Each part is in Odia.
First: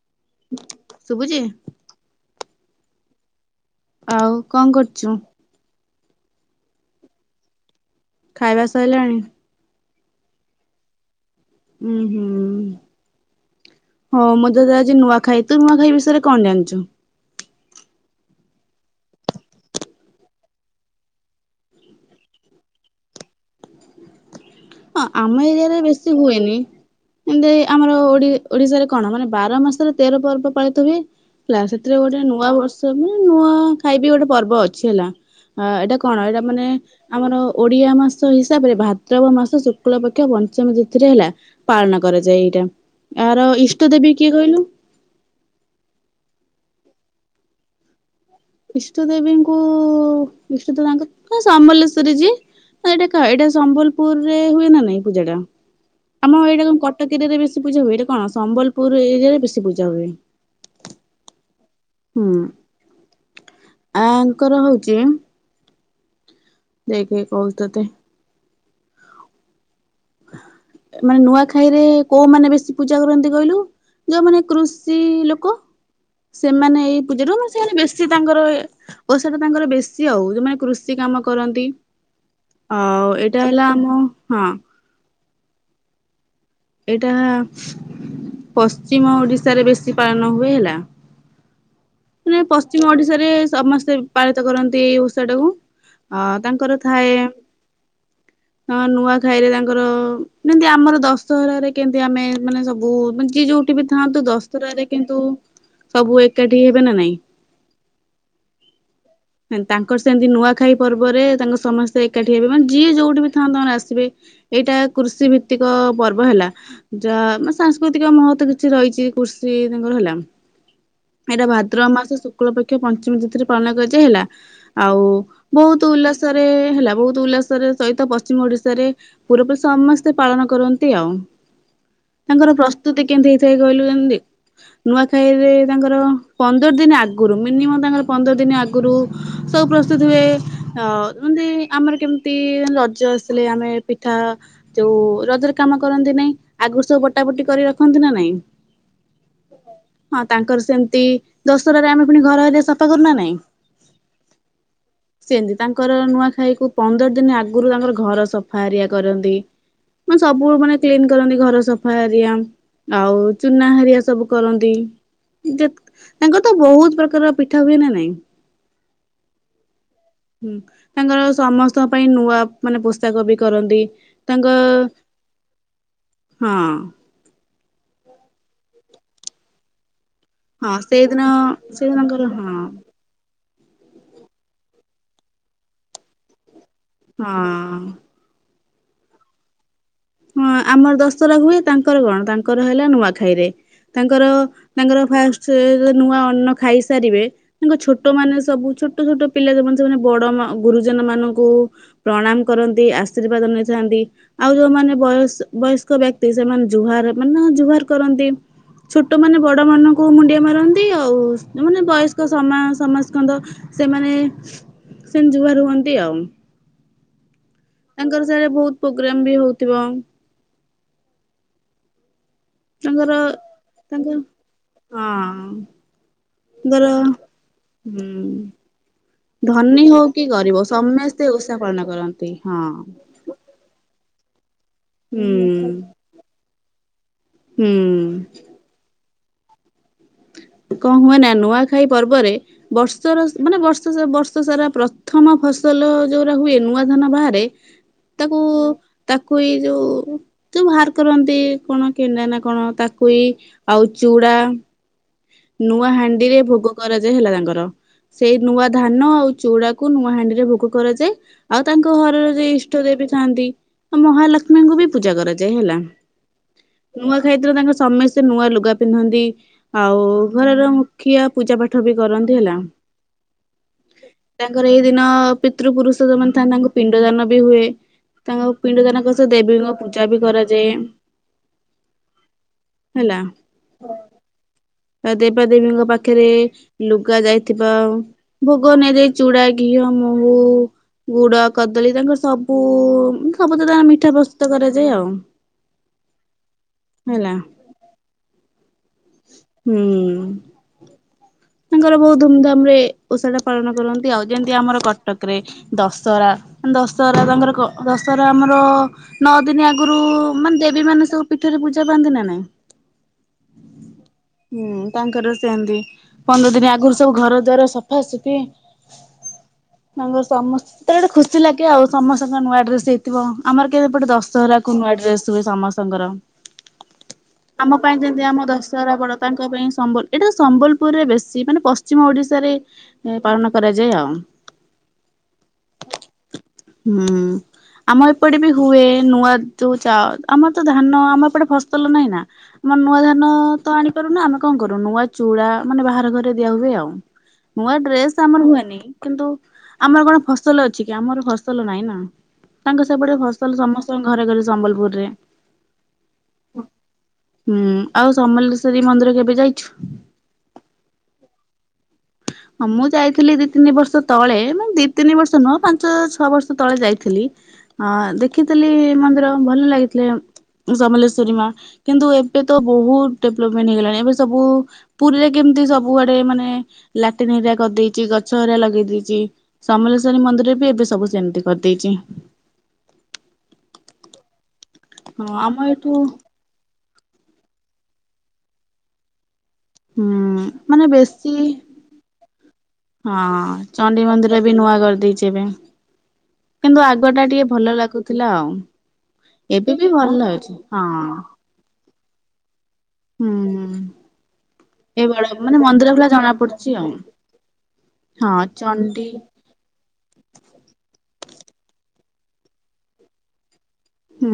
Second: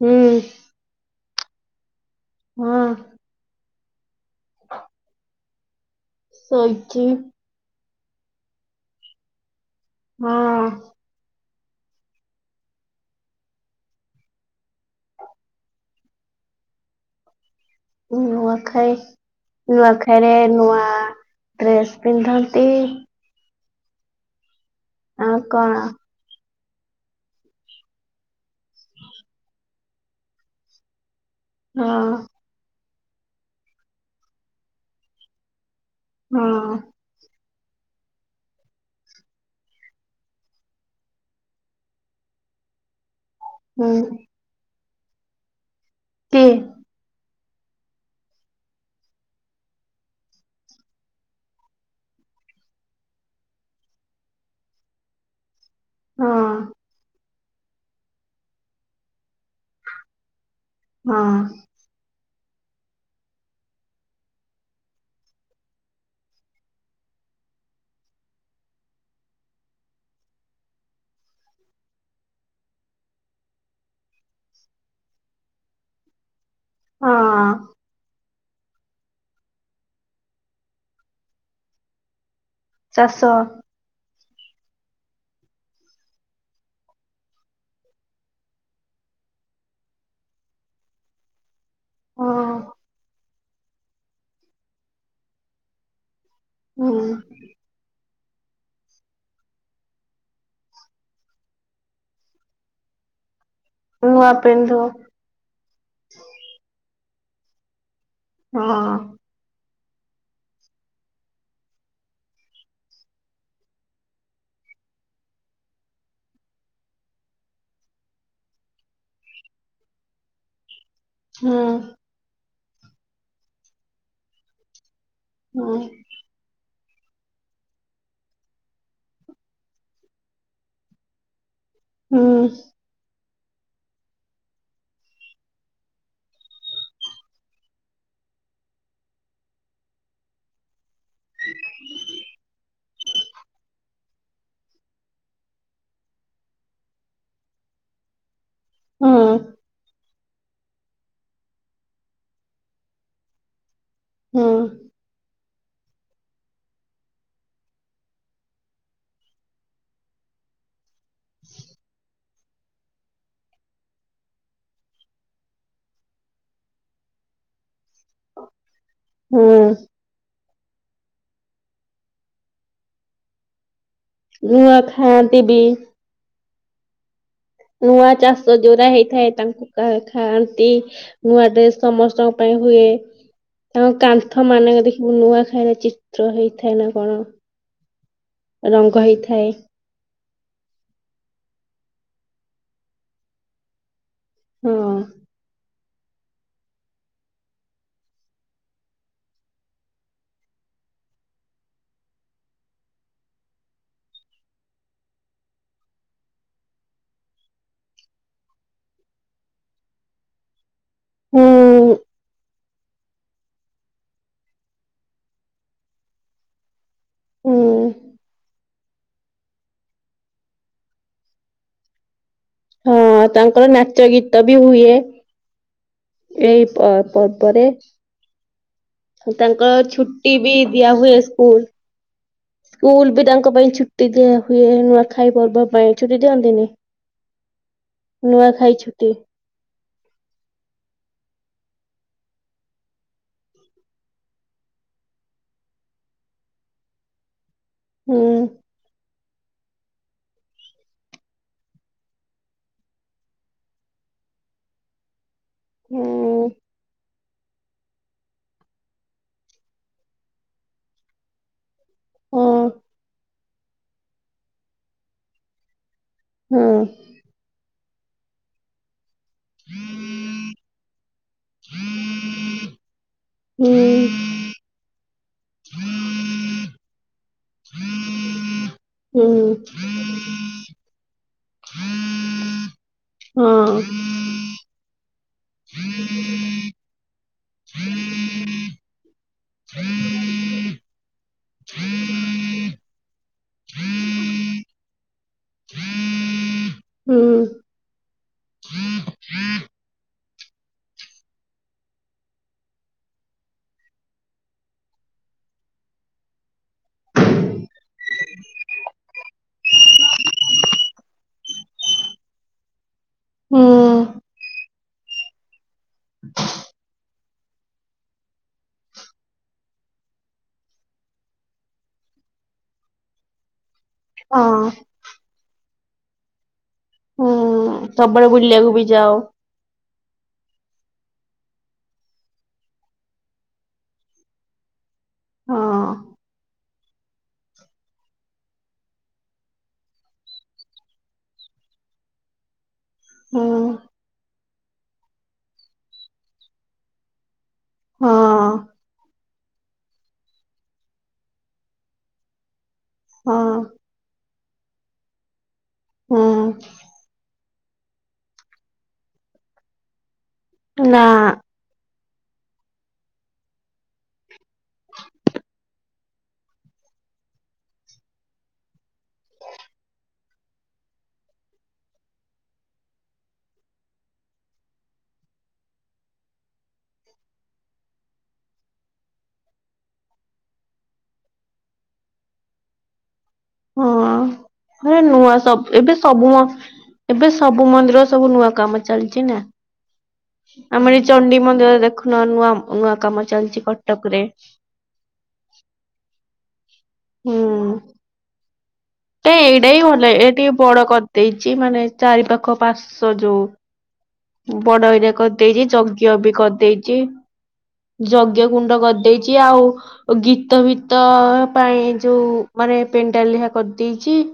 ହୁଁ। ଶୁଭୁଚି? ହଁ। ଆଉ କଣ କରୁଚୁ? ଶୋଇଚି। ଖାଇବା ସଇଲାଣି? ହଁ। ଉ ହୁଁ। ହଁ ମୁଁ ତ ଯାଉଚି ନୂଆ ଖାଇ ତୁ ନୂଆ ଖାଇ ବିଷୟରେ କଣ ଜାଣିଚୁ? ନୂଆ ଖାଇ ନୂଆଖାଇରେ ନୂଆ ଡ୍ରେସ ପିନ୍ଧନ୍ତି। ହଁ ଆଉ ଆମ ଏରିଆ ରେ କଣ ବେଶୀ ହୁଏନି। ଏମତି ଆମର ଓଡି ଓଡିଶାରେ କଣ ମାନେ ବାର ମାସରେ ତେର ପର୍ବ ପାଳିତ ହୁଏ। ହେଲା ହଁ ସେଥିରେ ଗୋଟେ ନୂଆ ବର୍ଷ କୁ ମାନେ ନୂଆ ଖାଇବି ଗୋଟେ ପର୍ବ ଅଛି ହେଲା ଏଇଟା କଣ ଏଇଟା ମାନେ ହଁ ଆମର ଓଡିଆ ମାସ ହିସାବରେ ଭାଦ୍ରବ ମାସ ଶୁକ୍ଳ ପକ୍ଷ ପଞ୍ଚମୀ ତିଥିରେ ହେଲା ପାଳନ କରାଯାଏ ଏଇଟା ଆର ହୁଁ ଇଷ୍ଟ ଦେବୀ କିଏ କହିଲୁ? କିଏ? ଇଷ୍ଟୁ ଦେବୀଙ୍କୁ ଇଷ୍ଟୁ ଦେବଙ୍କ କ ସମଲେଶ୍ୱରରେ ଯିଏ। ଏଇଟା କ ଏଇଟା ସମ୍ବଲପୁର ରେ ହୁଏ ନା ନାଇଁ ପୂଜା ଟା? ଆମ ହଁ ଏଇଟା କ କଟକ ଏରିରେ ବେଶୀ ପୂଜା ହୁଏ ଏଇଟା କଣ ସମ୍ବଲପୁର ଏରିଆରେ ବେଶୀ ପୂଜା ହୁଏ। ହଁ। ହୁଁ ଆଙ୍କର ହଉଛି ନେଇକି ପଳାଉଚନ୍ତି। ମାନେ ନୂଆଖାଇରେ କୋଉମାନେ ବେଶୀ ପୂଜା କରନ୍ତି କହିଲୁ? ଯୋଉମାନେେ କୃଷି ଲୋକ ସେମାନେ ଏଇ ପୂଜାରୁ ହଁ ମାନେ ସେମାନେ ବେଶୀ ତାଙ୍କର ପଇସା ଟା ତାଙ୍କର ବେଶୀ ଆଉ ଯୋଉମାନେ କୃଷି କାମ କରନ୍ତି ଆଉ ଚାଷ ଏଇଟା ହେଲା ଓ ହଁ ଏଇଟା ପଶ୍ଚିମ ଓଡ଼ିଶାରେ ବେଶୀ ପାଳନ ହୁଏ ହେଲା। ମାନେ ହଁ ପଶ୍ଚିମ ଓଡ଼ିଶାରେ ସମସ୍ତେ ପାଳିତ କରନ୍ତି ଏଇ ଓଷାଟାକୁ। ହଁ ତାଙ୍କର ହୁଁ ଥାଏ। ହଁ ନୂଆଖାଇରେ ତାଙ୍କର ଯେମିତି ଆମର ଦଶ ଦଶହରାରେ କେମତି ଆମେ ମାନେ ସବୁ ଯିଏ ଯୋଉଠି ବିଥାନ୍ତୁ ନୂଆ ପିନ୍ଧୁ ଦଶହରାରେ କିନ୍ତୁ ସବୁ ଏକାଠି ହେବେ ନା ନାଇଁ ହଁ ତାଙ୍କର ସେମିତି ନୂଆଖାଇ ପର୍ବରେ ତାଙ୍କ ସମସ୍ତେ ଏକାଠି ହେବେ ମାନେ ଯିଏ ଯୋଉଠି ବି ଥାଆନ୍ତୁ ମାନେ ଆସିବେ। ଏଇଟା କୃଷିଭିତ୍ତିକ ପର୍ବ ହେଲା। ଯା ମାନେ ସାଂସ୍କୃତିକ ମହତଵ କିଛି ରହିଛି କୃଷି ତାଙ୍କର ହେଲା। ଏଇଟା ହୁଁ ଭାଦ୍ର ମାସ ଶୁକ୍ଳ ପକ୍ଷ ପଞ୍ଚମୀ ତିଥିରେ ପାଳନ କରାଯାଇ। ହେଲା ଆଉ ହୁଁ ବହୁତ ଉଲ୍ଲାସ ଓଡ଼ିଶାରେ ହେଲା ବହୁତ ଉଲ୍ଲାସରେ ସହିତ ପଶ୍ଚିମ ଓଡ଼ିଶାରେ ପୁରବେ ସମସ୍ତେ ପାଳନ କରନ୍ତି। ୟମ୍ ହୁଁ ତାଙ୍କର ପ୍ରସ୍ତୁତି କେମତି ହେଇଥାଏ କହିଲ କେମିତି। ନୂଆଖାଇରେ ତାଙ୍କର ପନ୍ଦର ଦିନ ଆଗରୁ ମିନିମମ୍ ତାଙ୍କର ପନ୍ଦର ଦିନ ଆଗରୁ ସବୁ ପ୍ରସ୍ତୁତ ହୁଏ ଅ ଯେମିତି ଆମର କେମିତି ରଜ ଆସିଲେ ଆମେ ପିଠା ଯୋଉ ରଜରେ କାମ କରନ୍ତି ନାଇଁ ଆଗରୁ ସବୁ ବଟା ବଟି କରିରଖନ୍ତି ନା ନାଇଁ? ହୁଁ ହଁ ତାଙ୍କର ସେମିତି ଦଶହରାରେ ଆମେ ପୁଣି ଘରହରିକା ସଫା କରୁନା ନାଇଁ। ହଁ ସେମିତି ତାଙ୍କର ନୂଆଖାଇ କୁ ପନ୍ଦର ଦିନ ଆଗରୁ ତାଙ୍କର ଘର ସଫା ହେରିକା କରନ୍ତି। ମାନେ ସବୁ ମାନେ କ୍ଲିନ କରନ୍ତି ଘର ସଫା ହରିଆ ଆଉ ଚୁନା ହାରିଆ ସବୁ କରନ୍ତି। ତାଙ୍କର ତ ବହୁତ ପ୍ରକାରର ପିଠା ହୁଏ ନା ନାଇଁ? ହୁଁ। ହୁଁ ତାଙ୍କର ସମସ୍ତଙ୍କ ପାଇଁ ନୂଆ ମାନେ ପୋଷାକ ବି କରନ୍ତି। ତାଙ୍କ ନୂଆ ଖାଆନ୍ତି ବି ହଁ ନୂଆ ଚାଷ ଯୋଉରା ହେଇଥାଏ ତାଙ୍କୁ ନୂଆଖାଆନ୍ତି ହଁ ସେଇଦିନ ନୂଆ ଡ୍ରେସ୍ ସେ ତାଙ୍କର ସମସ୍ତଙ୍କ ପାଇଁ ହଁ ହୁଏ। ତାଙ୍କ କାନ୍ଥ ମାନଙ୍କରେ ଦେଖିବୁ ନୂଆଖାଇର ଚିତ୍ର ହେଇଥାଏ ନା କଣ? ହଁ। ରଙ୍ଗ ହେଇଥାଏ। ହଁ ଆମର ଦଶହରା ହୁଏ। ତାଙ୍କର କଣ ତାଙ୍କର ହେଲା ନୂଆଖାଇରେ। ତାଙ୍କର ହଁ ତାଙ୍କର ଫାଷ୍ଟ ନୂଆ ଅନ୍ନ ଖାଇସାରିବେ। ତାଙ୍କ ଛୋଟ ମାନେ ସବୁ ଛୋଟ ଛୋଟ ପିଲା ଯେ ସେମାନେ ବଡ଼ ଗୁରୁଜନ ମାନଙ୍କୁ ପ୍ରଣାମ କରନ୍ତି, ଆଶୀର୍ବାଦ ନେଇଥାନ୍ତି, ଆଉ ଯୋଉମାନେ ବୟସ ବୟସ୍କ ବ୍ୟକ୍ତି ସେମାନେ ଜୁହାର ମାନେ ଜୁହାର କରନ୍ତି। ଛୋଟ ମାନେ ବଡ଼ ମାନଙ୍କୁ ମୁଣ୍ଡିଆ ମାରନ୍ତି ଆଉ ମାନେ ହୁଁ ବୟସ୍କ ସମା ସମାଜ ସେମାନେ ସେମାନେ ଜୁହାର ହୁଅନ୍ତି ଆଉ। ହୁଁ ତାଙ୍କ ସାହିରେ ବହୁତ ପୋଗ୍ରାମ ବି ହୋଉଥିବ। ତାଙ୍କର ହଁ ତାଙ୍କର ନାଚ ତାଙ୍କର ଗୀତ ବି ହୁଏ। ଏଇ ଗଲ? ପ- ହୁଁ। ତାଙ୍କ ଧନୀ ହଉ କି ଛୁଟି ବି ଗରିବ ଦିଆ ହୁଏ ସମସ୍ତେ ଓଷା ସ୍କୁଲ। ପାଳନ କରନ୍ତି ହଁ। ସ୍କୁଲ ବି ତାଙ୍କ ପାଇଁ ଛୁଟି ଛୁଟି ଦିଆ ହୁଏ। ନୂଆ ଖାଇ ପର୍ବ ହୁଁ ପାଇଁ ଛୁଟି ଦିଅନ୍ତିନି? ହୁଁ। ନୂଆ ଖାଇଛୁଟି। କଣ ହୁଏ ନା ନୂଆଖାଇ ପର୍ବରେ ବର୍ଷର ମାନେ ବର୍ଷ ବର୍ଷ ସାରା ପ୍ରଥମ ଫସଲ ଯୋଉରା ହୁଏ ନୂଆ ଧାନ ବାହାରେ ହୁଁ ତାକୁ ତାକୁ ଏଇ ଯୋଉ ତାକୁ ବାହାର କରନ୍ତି କଣ କେନା ନା କଣ ତାକୁଇ ଆଉ ଚୁଡା ନୂଆ ହୁଁ ହାଣ୍ଡିରେ ଭୋଗ କରାଯାଏ ହେଲା ତାଙ୍କର। ସେଇ ନୂଆ ଧାନ ଆଉ ଚୁଡାକୁ ନୂଆ ହାଣ୍ଡିରେ ଭୋଗ କରାଯାଏ। ଆଉ ତାଙ୍କ ଘରର ହଁ ଯିଏ ଇଷ୍ଟ ଦେବୀ ଥାନ୍ତି ମହାଲକ୍ଷ୍ମୀଙ୍କୁ ବି ପୂଜା କରାଯାଏ ହେଲା। ହୁଁ। ନୂଆଁଖାଇ ର ତାଙ୍କ ସମସ୍ତେ ନୂଆ ଲୁଗା ପିନ୍ଧନ୍ତି ଆଉ ଘରର ମୁଖିଆ ପୂଜା ପାଠ ବି କରନ୍ତି ହେଲା। ହୁଁ [inaudible] ତାଙ୍କର ଏଇ ଦିନ ପିତୃ ପୁରୁଷ ଯୋଉ ମାନେ ଥାନ୍ତି ତାଙ୍କୁ ପିଣ୍ଡ ଦାନ ବି ହୁଏ। ତାଙ୍କ ପିଣ୍ଡ ଦାନଙ୍କ ହୁଁ ସହ ଦେବୀଙ୍କ ପୂଜା ପୂଜା ବି କରାଯାଏ ହେଲା। ହଁ। ଦେବା ଦେବୀଙ୍କ ପାଖରେ ଲୁଗା ଯାଇଥିବା ଭୋଗ [unintelligible] ଦେଇ ଚୁଡା, ଘିଅ, ମହୁ ଗୁଡ କଦଳୀ ତାଙ୍କର ସବୁ, ସବୁ ତ ତାଙ୍କର ମିଠା ପ୍ରସ୍ତୁତ କରାଯାଏ ଆଉ। [inaudible] ହୁଁ। ହୁଁ। ତାଙ୍କର ବହୁତ ଧୁମଧାମ ରେ ଓଷାଟା ପାଳନ କରନ୍ତି। ଆଉ ଯେମିତି ଆମର କଟକ ରେ ଦଶହରା ଦଶହରା ତାଙ୍କର ଦଶହରା ଆମର ନଅ ଦିନ ଆଗରୁ ମାନେ ଦେବୀ ମାନେ ସବୁ ପୀଠରେ ପୂଜା ପାଆନ୍ତି ନା ନାଇଁ? ହୁଁ ହୁଁ ତାଙ୍କର ସେମତି? ପନ୍ଦର ଦିନ ଆଗରୁ ସବୁ ଘର ଦ୍ୱାର ସଫାସଫି ତାଙ୍କ ସମସ୍ତେ ଗୋଟେ ଖୁସି ଲାଗେ। ଆଉ ସମସ୍ତଙ୍କ ନୂଆ ଡ୍ରେସ ହେଇ ଆମର କେ [unintelligible] ଏପଟେ ହଁ ଦଶହରାକୁ ନୂଆ ଡ୍ରେସ ହୁଏ ସମସ୍ତଙ୍କର। ହୁଁ ଆମ ପାଇଁ ଯେମିତି ସବୁବେଳେ ଆମ ବୁଲିବାକୁ ବି ଦଶହରା ଯାଅ ବଡ। ତାଙ୍କ ପାଇଁ ସମ୍ବଲ ଏଇଟା ତ ସମ୍ବଲ [unintelligible] ବେଶୀ ମାନେ ପଶ୍ଚିମ ଓଡିଶାରେ ପାଳନ କରାଯାଏ ଆଉ। ହଁ ହୁଁ। ଆମର ଏପଟେ ବି ହୁଏ ନୂଆ ଯୋଉ ଚା ଆମର ତ ଧାନ ଆମ ଏପଟେ ଫସଲ ନାହିଁ ନା? ଆମର ନୂଆ ଧାନ ହୁଁ ତ ଆଣିପାରୁନା ଆମେ କଣ କରୁ ନୂଆ ଚୂଡା ମାନେ ବାହାର ଘରେ ଦିଆ ହୁଏ ଆଉ। ନୂଆ ହଁ ଡ୍ରେସ ଆମର ହୁଏନି। କିନ୍ତୁ ଆମର କଣ ଫସଲ ଅଛି କି ଆମର ଫସଲ ନାଇଁ ନା? ତାଙ୍କ ସେପଟେ ହଁ ଫସଲ ସମସ୍ତଙ୍କ ଘରେ ଘରେ ସମ୍ବଲପୁରରେ। ହୁଁ। ହୁଁ ଆଉ ସମଲେଶ୍ୱରୀ ମନ୍ଦିର କେବେ ଯାଇଛୁ? ନାଁ। ହଁ ମୁଁ ଯାଇଥିଲି ଦି ତିନି ବର୍ଷ ତଳେ ମାନେ ଦି ତିନି ବର୍ଷ ନୁହଁ ପାଞ୍ଚ ଛଅ ବର୍ଷ ତଳେ ଯାଇଥିଲି। ହଁ ଦେଖିଥିଲି ମନ୍ଦିର ଭଲ ଲାଗିଥିଲା। ସମଲେଶ୍ୱରୀ ମା କିନ୍ତୁ ଏବେ ତ ବହୁତ ଡେଭଲପମେଣ୍ଟ ହେଇଗଲାଣି ଏବେ ସବୁ ପୁରୀରେ କେମିତି ସବୁଆଡେ ମାନେ ଲାଟିନ ହେରିକା କରିଦେଇଛି ଗଛ ହେରିକା ଲଗେଇ ଦେଇେଇଛି। ସମଲେଶ୍ୱରୀ ମନ୍ଦିରରେ ବି ଏବେ ସବୁ ସେମିତି କରିଦେଇଛି। ହଁ ନୂଆ ଆମ ସବୁ ଏଠୁ ଏବେ ସବୁ ମ ଏବେ ସବୁ ମନ୍ଦିର ସବୁ ନୂଆ କାମ ଚାଲିଛି ନା। ହୁଁ ମାନେ ଆମର ଏ ବେଶୀ ଚଣ୍ଡି ମନ୍ଦିର ଦେଖ ନା ନୱମ୍ ହଁ ଚଣ୍ଡି ମନ୍ଦିର ବି ନୂଆ କରିଦେଇଛି ଏବେ। କିନ୍ତୁ ଆଗ ଟା ଟିକେ ଭଲ ଲାଗୁଥିଲା ଆଉ। ନା ଏଇଟା ଏବେ ହି ବି ଭଲ ଏଇ ଟିକେ ଅଛି ବଡ ହଁ। କରିଦେଇଛି ମାନେ ଚାରି ପାଖ ପାସ୍ଵ ହୁଁ ହୁଁ ଯୋଉ ବଡ ଏରିଆ ଏଇଭଳିଆ ମାନେ କରିଦେଇଛି ମନ୍ଦିର ଭଳିଆ ଯଜ୍ଞ ଜଣା ବି ପଡୁଛି ଆଉ କରିଦେଇଛି। ହଁ ଯଜ୍ଞ କୁଣ୍ଡ ଚଣ୍ଡୀ କରିଦେଇଛି ଆଉ ଗୀତ ଭିତ ପାଇଁ ଯୋଉ ମାନେ ପେଣ୍ଡାଲିଆ କରି ହୁଁ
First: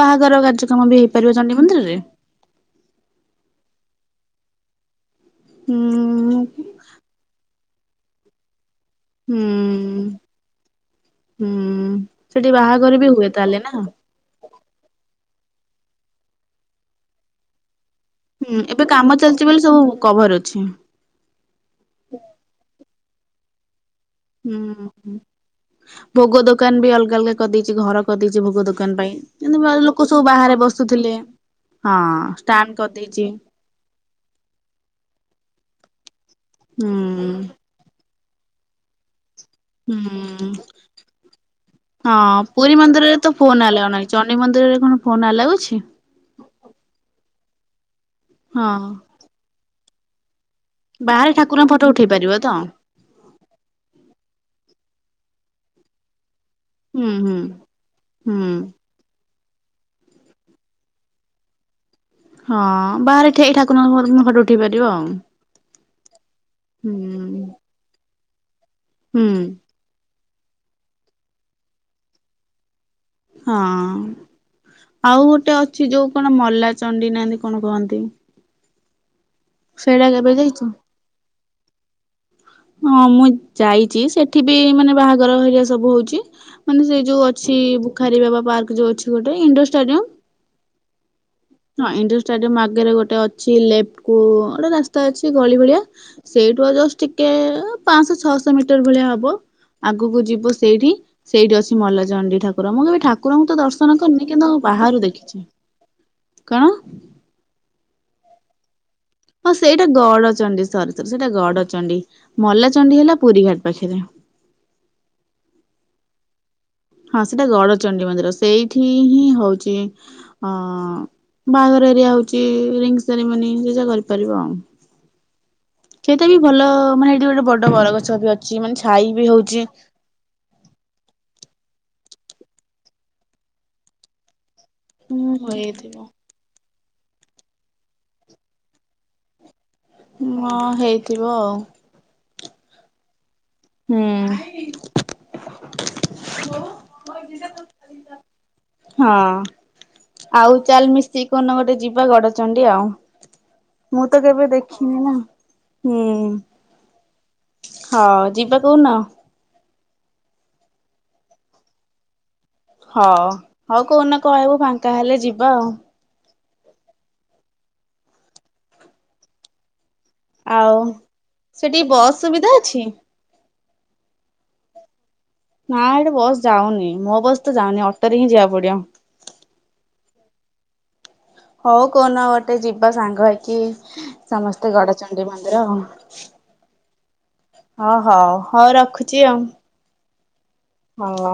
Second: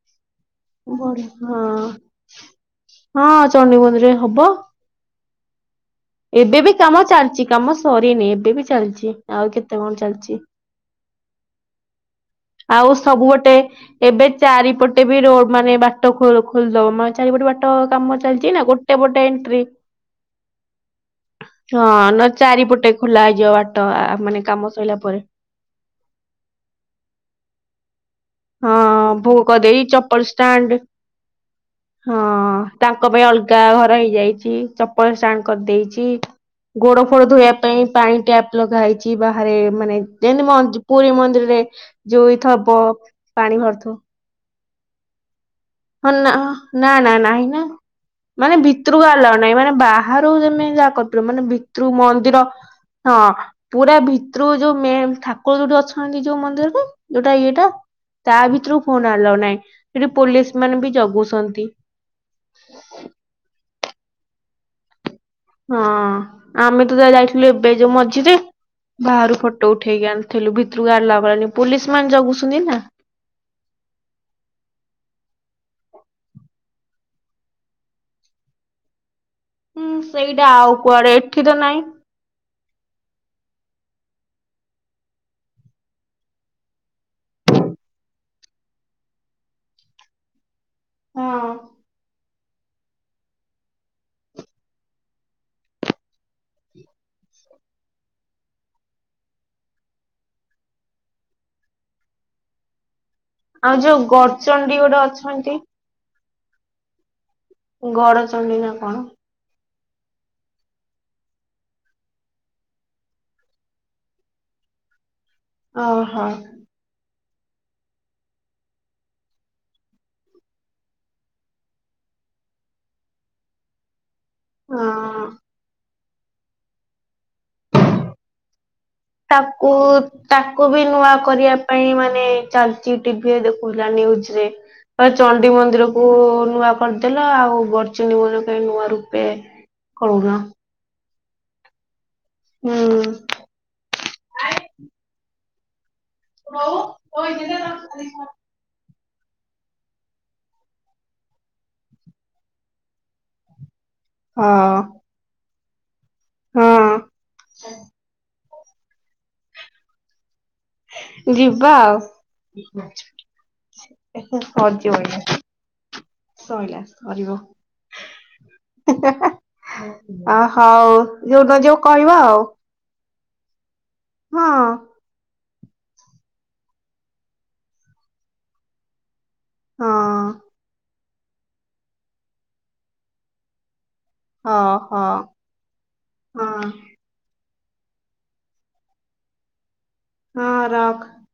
ବାହାଘର କାର୍ଯ୍ୟକ୍ରମ ବି ହେଇପାରିବ ବଢିଆ ଚଣ୍ଡି ହଁ ମନ୍ଦିରରେ। ହଁ ଚଣ୍ଡି ମନ୍ଦିର ରେ ହବ। ହୁଁ ଏବେ ବି କାମ ଚାଲିଛି। କାମ ସରିନି। ଏବେ ବି ଚାଲିଛି। ହୁଁ ଆଉ କେତେ କଣ ଚାଲିଛି? ହୁଁ ସେଠି ଆଉ ବାହାଘର ବି ସବୁ ହୁଏ ଗୋଟେ ତାହେଲେ ନା ଏବେ ଚାରିପଟେ ବି ରୋଡ ମାନେ ବାଟ ଖୋଲିଦବ ଚାରିପଟେ ବାଟ କାମ ଚାଲିଛି ହୁଁ ନା ଏବେ ଗୋଟେ କାମ ପଟେ ଚାଲିଛି ବୋଲି ଏଣ୍ଟ୍ରି ସବୁ କଭର ଅଛି। ହଁ ନ ଚାରିପଟେ ଖୋଲା ହେଇଯିବ ବାଟ ମାନେ ହୁଁ କାମ ସରିଲା ହ ପରେ। ଭୋଗ ଦୋକାନ ବି ଅଲଗା ଅଲଗା କରିଦେଇଛି ଘର କରିଦେଇଛି ଭୋଗ ଦୋକାନ ହଁ ଭୋଗ ପାଇଁ କରିଦେଇ ଲୋକ ଚପଲ ସବୁ ବାହାରେ ଷ୍ଟାଣ୍ଡ ବସୁଥିଲେ। ହଁ ଷ୍ଟାଣ୍ଡ ତାଙ୍କ କରିଦେଇଛି ପାଇଁ ଅଲଗା ଘର ହେଇଯାଇଛି ଚପଲ ଷ୍ଟାଣ୍ଡ କରିଦେଇଛି। ଗୋଡ଼ ଫୋଡ ହୁଁ ଧୋଇଵା ପାଣି ଟ୍ୟାପ୍ ଲଗା ହେଇଛି ବାହାରେ ମାନେ ଯେମତି ହୁଁ ମନ୍ଦି-ପୁରୀ ମନ୍ଦିରରେ ହଁ ଯୋଉ ପୁରୀ ଥବ ମନ୍ଦିରରେ ତ ପାଣି ଫୋନ ଆଲାଉ ଭରୁଥିବ ନାଁହିଁ ଚଣ୍ଡି ମନ୍ଦିରରେ କଣ ଫୋନ୍ ଆଲାଉ ଅଛି। ହଁ ନା ନା ନା ନାଇଁ ନା ମାନେ ହଁ ଭିତରକୁ ଆଲା ନାହିଁ ମାନେ ବାହାରୁ ତମେ ଯାହା ବାହାରେ କହିଲ ଠାକୁରଙ୍କ ଫଟୋ ଭିତରୁ ଉଠେଇ ପାରିବ ମନ୍ଦିର ତ ହଁ ପୁରା ଭିତରୁ ଯୋଉ ମେନ ଠାକୁର ଯୋଉଠି ଅଛନ୍ତି ଯୋଉ ମନ୍ଦିରରେ ହୁଁ ଯୋଉଟା ହୁଁ। ଇଏଟା ତା ହୁଁ ଭିତରୁ ଫୋନ ଆଲଉ ନାହିଁ। ସେଠି ପୋଲିସ ମାନେ ବି ଜଗୁଛନ୍ତି। ହଁ ବାହାରେ ଠିଆ ହେଇ ଠାକୁରଙ୍କ ଫଟ ଉଠେଇ ପାରିବ ଆଉ। ହଁ ଆମେ ତ ଯା ହୁଁ। ଯାଇଥିଲୁ ଏବେ ଯୋଉ ମଝିରେ ହୁଁ ବାହାରୁ ଫଟୋ ଉଠେଇକି ଆଣିଥିଲୁ ଭିତରକୁ ଆଲାଉ କଲାନି ପୁଲିସ୍ ମାନେ ଜଗୁଛନ୍ତି ନା। ହଁ ଆଉ ଗୋଟେ ଅଛି ଯୋଉ କଣ ମଲା ଚଣ୍ଡୀ ନାନିନା କଣ କହନ୍ତି। ହୁଁ କେବେ ସେଇଟା ଯାଇଛ? ଆଉ କୁଆଡେ ଏଠି ତ ନାଇଁ। ହଁ ମୁଁ ଯାଇଚି। ସେଠି ବି ମାନେ ବାହାଘର ହେରିଆ ସବୁ ହଉଚି। ମାନେ ସେଇ ଯୋଉ ଅଛି ବୁଖାରୀ ବାବା ପାର୍କ ଯୋଉ ଅଛି ଗୋଟେ ଇଣ୍ଡୋର ଷ୍ଟାଡିୟମ। ହଁ। ହଁ ଇଣ୍ଡୋର ଷ୍ଟାଡିଏମ ଆଗରେ ଗୋଟେ ଅଛି ଲେଫ୍ଟ କୁ ଗୋଟେ ରାସ୍ତା ଅଛି ଗଳି ଭଳିଆ। ସେଇଠୁ ଆଉ ଜଷ୍ଟ ଟି କେ ପାଞ୍ଚଶହ ଛଅଶହ ମିଟର ଭଳିଆ ହବ। ଆଗକୁ ଯିବ ସେଇଠି ସେଇଠି ଅଛି ମଲା ଚଣ୍ଡୀ ଠାକୁର। ମୁଁ କେବେ ଠା ଠାକୁରଙ୍କୁ ତ ଆଉ ଦର୍ଶନ ଯୋଉ କରିନି କିନ୍ତୁ ଗଡଚଣ୍ଡୀ ଗୋଟେ ବାହାରୁ ଦେଖିଛି। ଅଛନ୍ତି କଣ? ଗଡ ଚଣ୍ଡି ନା କଣ? ହଁ ସେଇଟା ଗଡଚଣ୍ଡୀ ସରୀ ସରୀ ସେଇଟା ଗଡଚଣ୍ଡୀ। ମଲା ଚଣ୍ଡୀ ହେଲା ପୁରୀ ଘାଟ ପାଖରେ। ଓହୋ। ହଁ ସେଟା ଗଡଚଣ୍ଡୀ ମନ୍ଦିର ସେଇଠି ହିଁ ହୋଉଚି। ହଁ ବାହାଘର ଏରିଆ ହୋଉଛି, ରିଙ୍ଗ୍ ସେରିମନି ସେ ଯା କରି କରିବ। ହଁ। ଚେଇଟା ବି ଭଲ ମାନେ ହେଇଠି ଗୋଟେ ବଡ ବରଗଛ ବି ଚିମାନେ ଛାଇବି ତାକୁ ତାକୁ ବି ନୂଆ କରିବା ପାଇଁ ମାନେ ଚାଲିଚି ଟିଭିରେ ଦେଖୁଥିଲା ନିୟୁଜରେ। [unintelligible] ହୁଁ ଚଣ୍ଡି ମନ୍ଦିର କୁ ହେଇଥିବ ନୂଆ କରିଦେଲ, ଆଉ ବର୍ଚଣ୍ଡି ମନ୍ଦିର କା ନୂଆ ରୂପେ କରୁନ ମ ହେଇଥିବ ଆଉ। ହୁଁ। ହୁଁ। [unintelligible] ହଁ। ଆଉ ଚାଲ୍ ମିସିକି କଉ ଦିନ ଗୋଟେ ଯିବା ଗଡଚଣ୍ଡିୀ ଆଉ। ମୁଁ ତ କେବେ ଦେଖିନି ନା। ହୁଁ। ହଁ। ହଁ ଯିବା କୋଦିନ? ଯିବା ଆଉ। ହଉ ହଉ କୋଉଦିନ [unintelligible] କହିବୁ ଫାଙ୍କା ହେଲେ ସର୍ଜିବଣି। ଯିବା ଆଉ ସଇଲା ସରିବ। ହା ହା। ଅ ଆଉ ହୋଉ ଯୋଉ ନ ଯିବ ସେଠି କହିବ ବସ୍ ଆଉ। ସୁବିଧା ଅଛି? ହଁ। ନା ଏଠି ବସ୍ ଯାଉନି, ମୋ ବସ୍ ତ ଯାଉନି ଅଟୋରେ ହିଁ ଯିବାକୁ ପଡିବ। ହଁ। ହୋଉ କୋଉନ ଗୋଟେ ଯିବା ସାଙ୍ଗ ହେଇକି ସମସ୍ତେ ହଁ ହଁ ଗଡଚଣ୍ଡି ମ ରହ, ହଁ ହ ହଉ ରଖୁଚି ଆଉ। ହଁ ରଅ ହାଲୋ।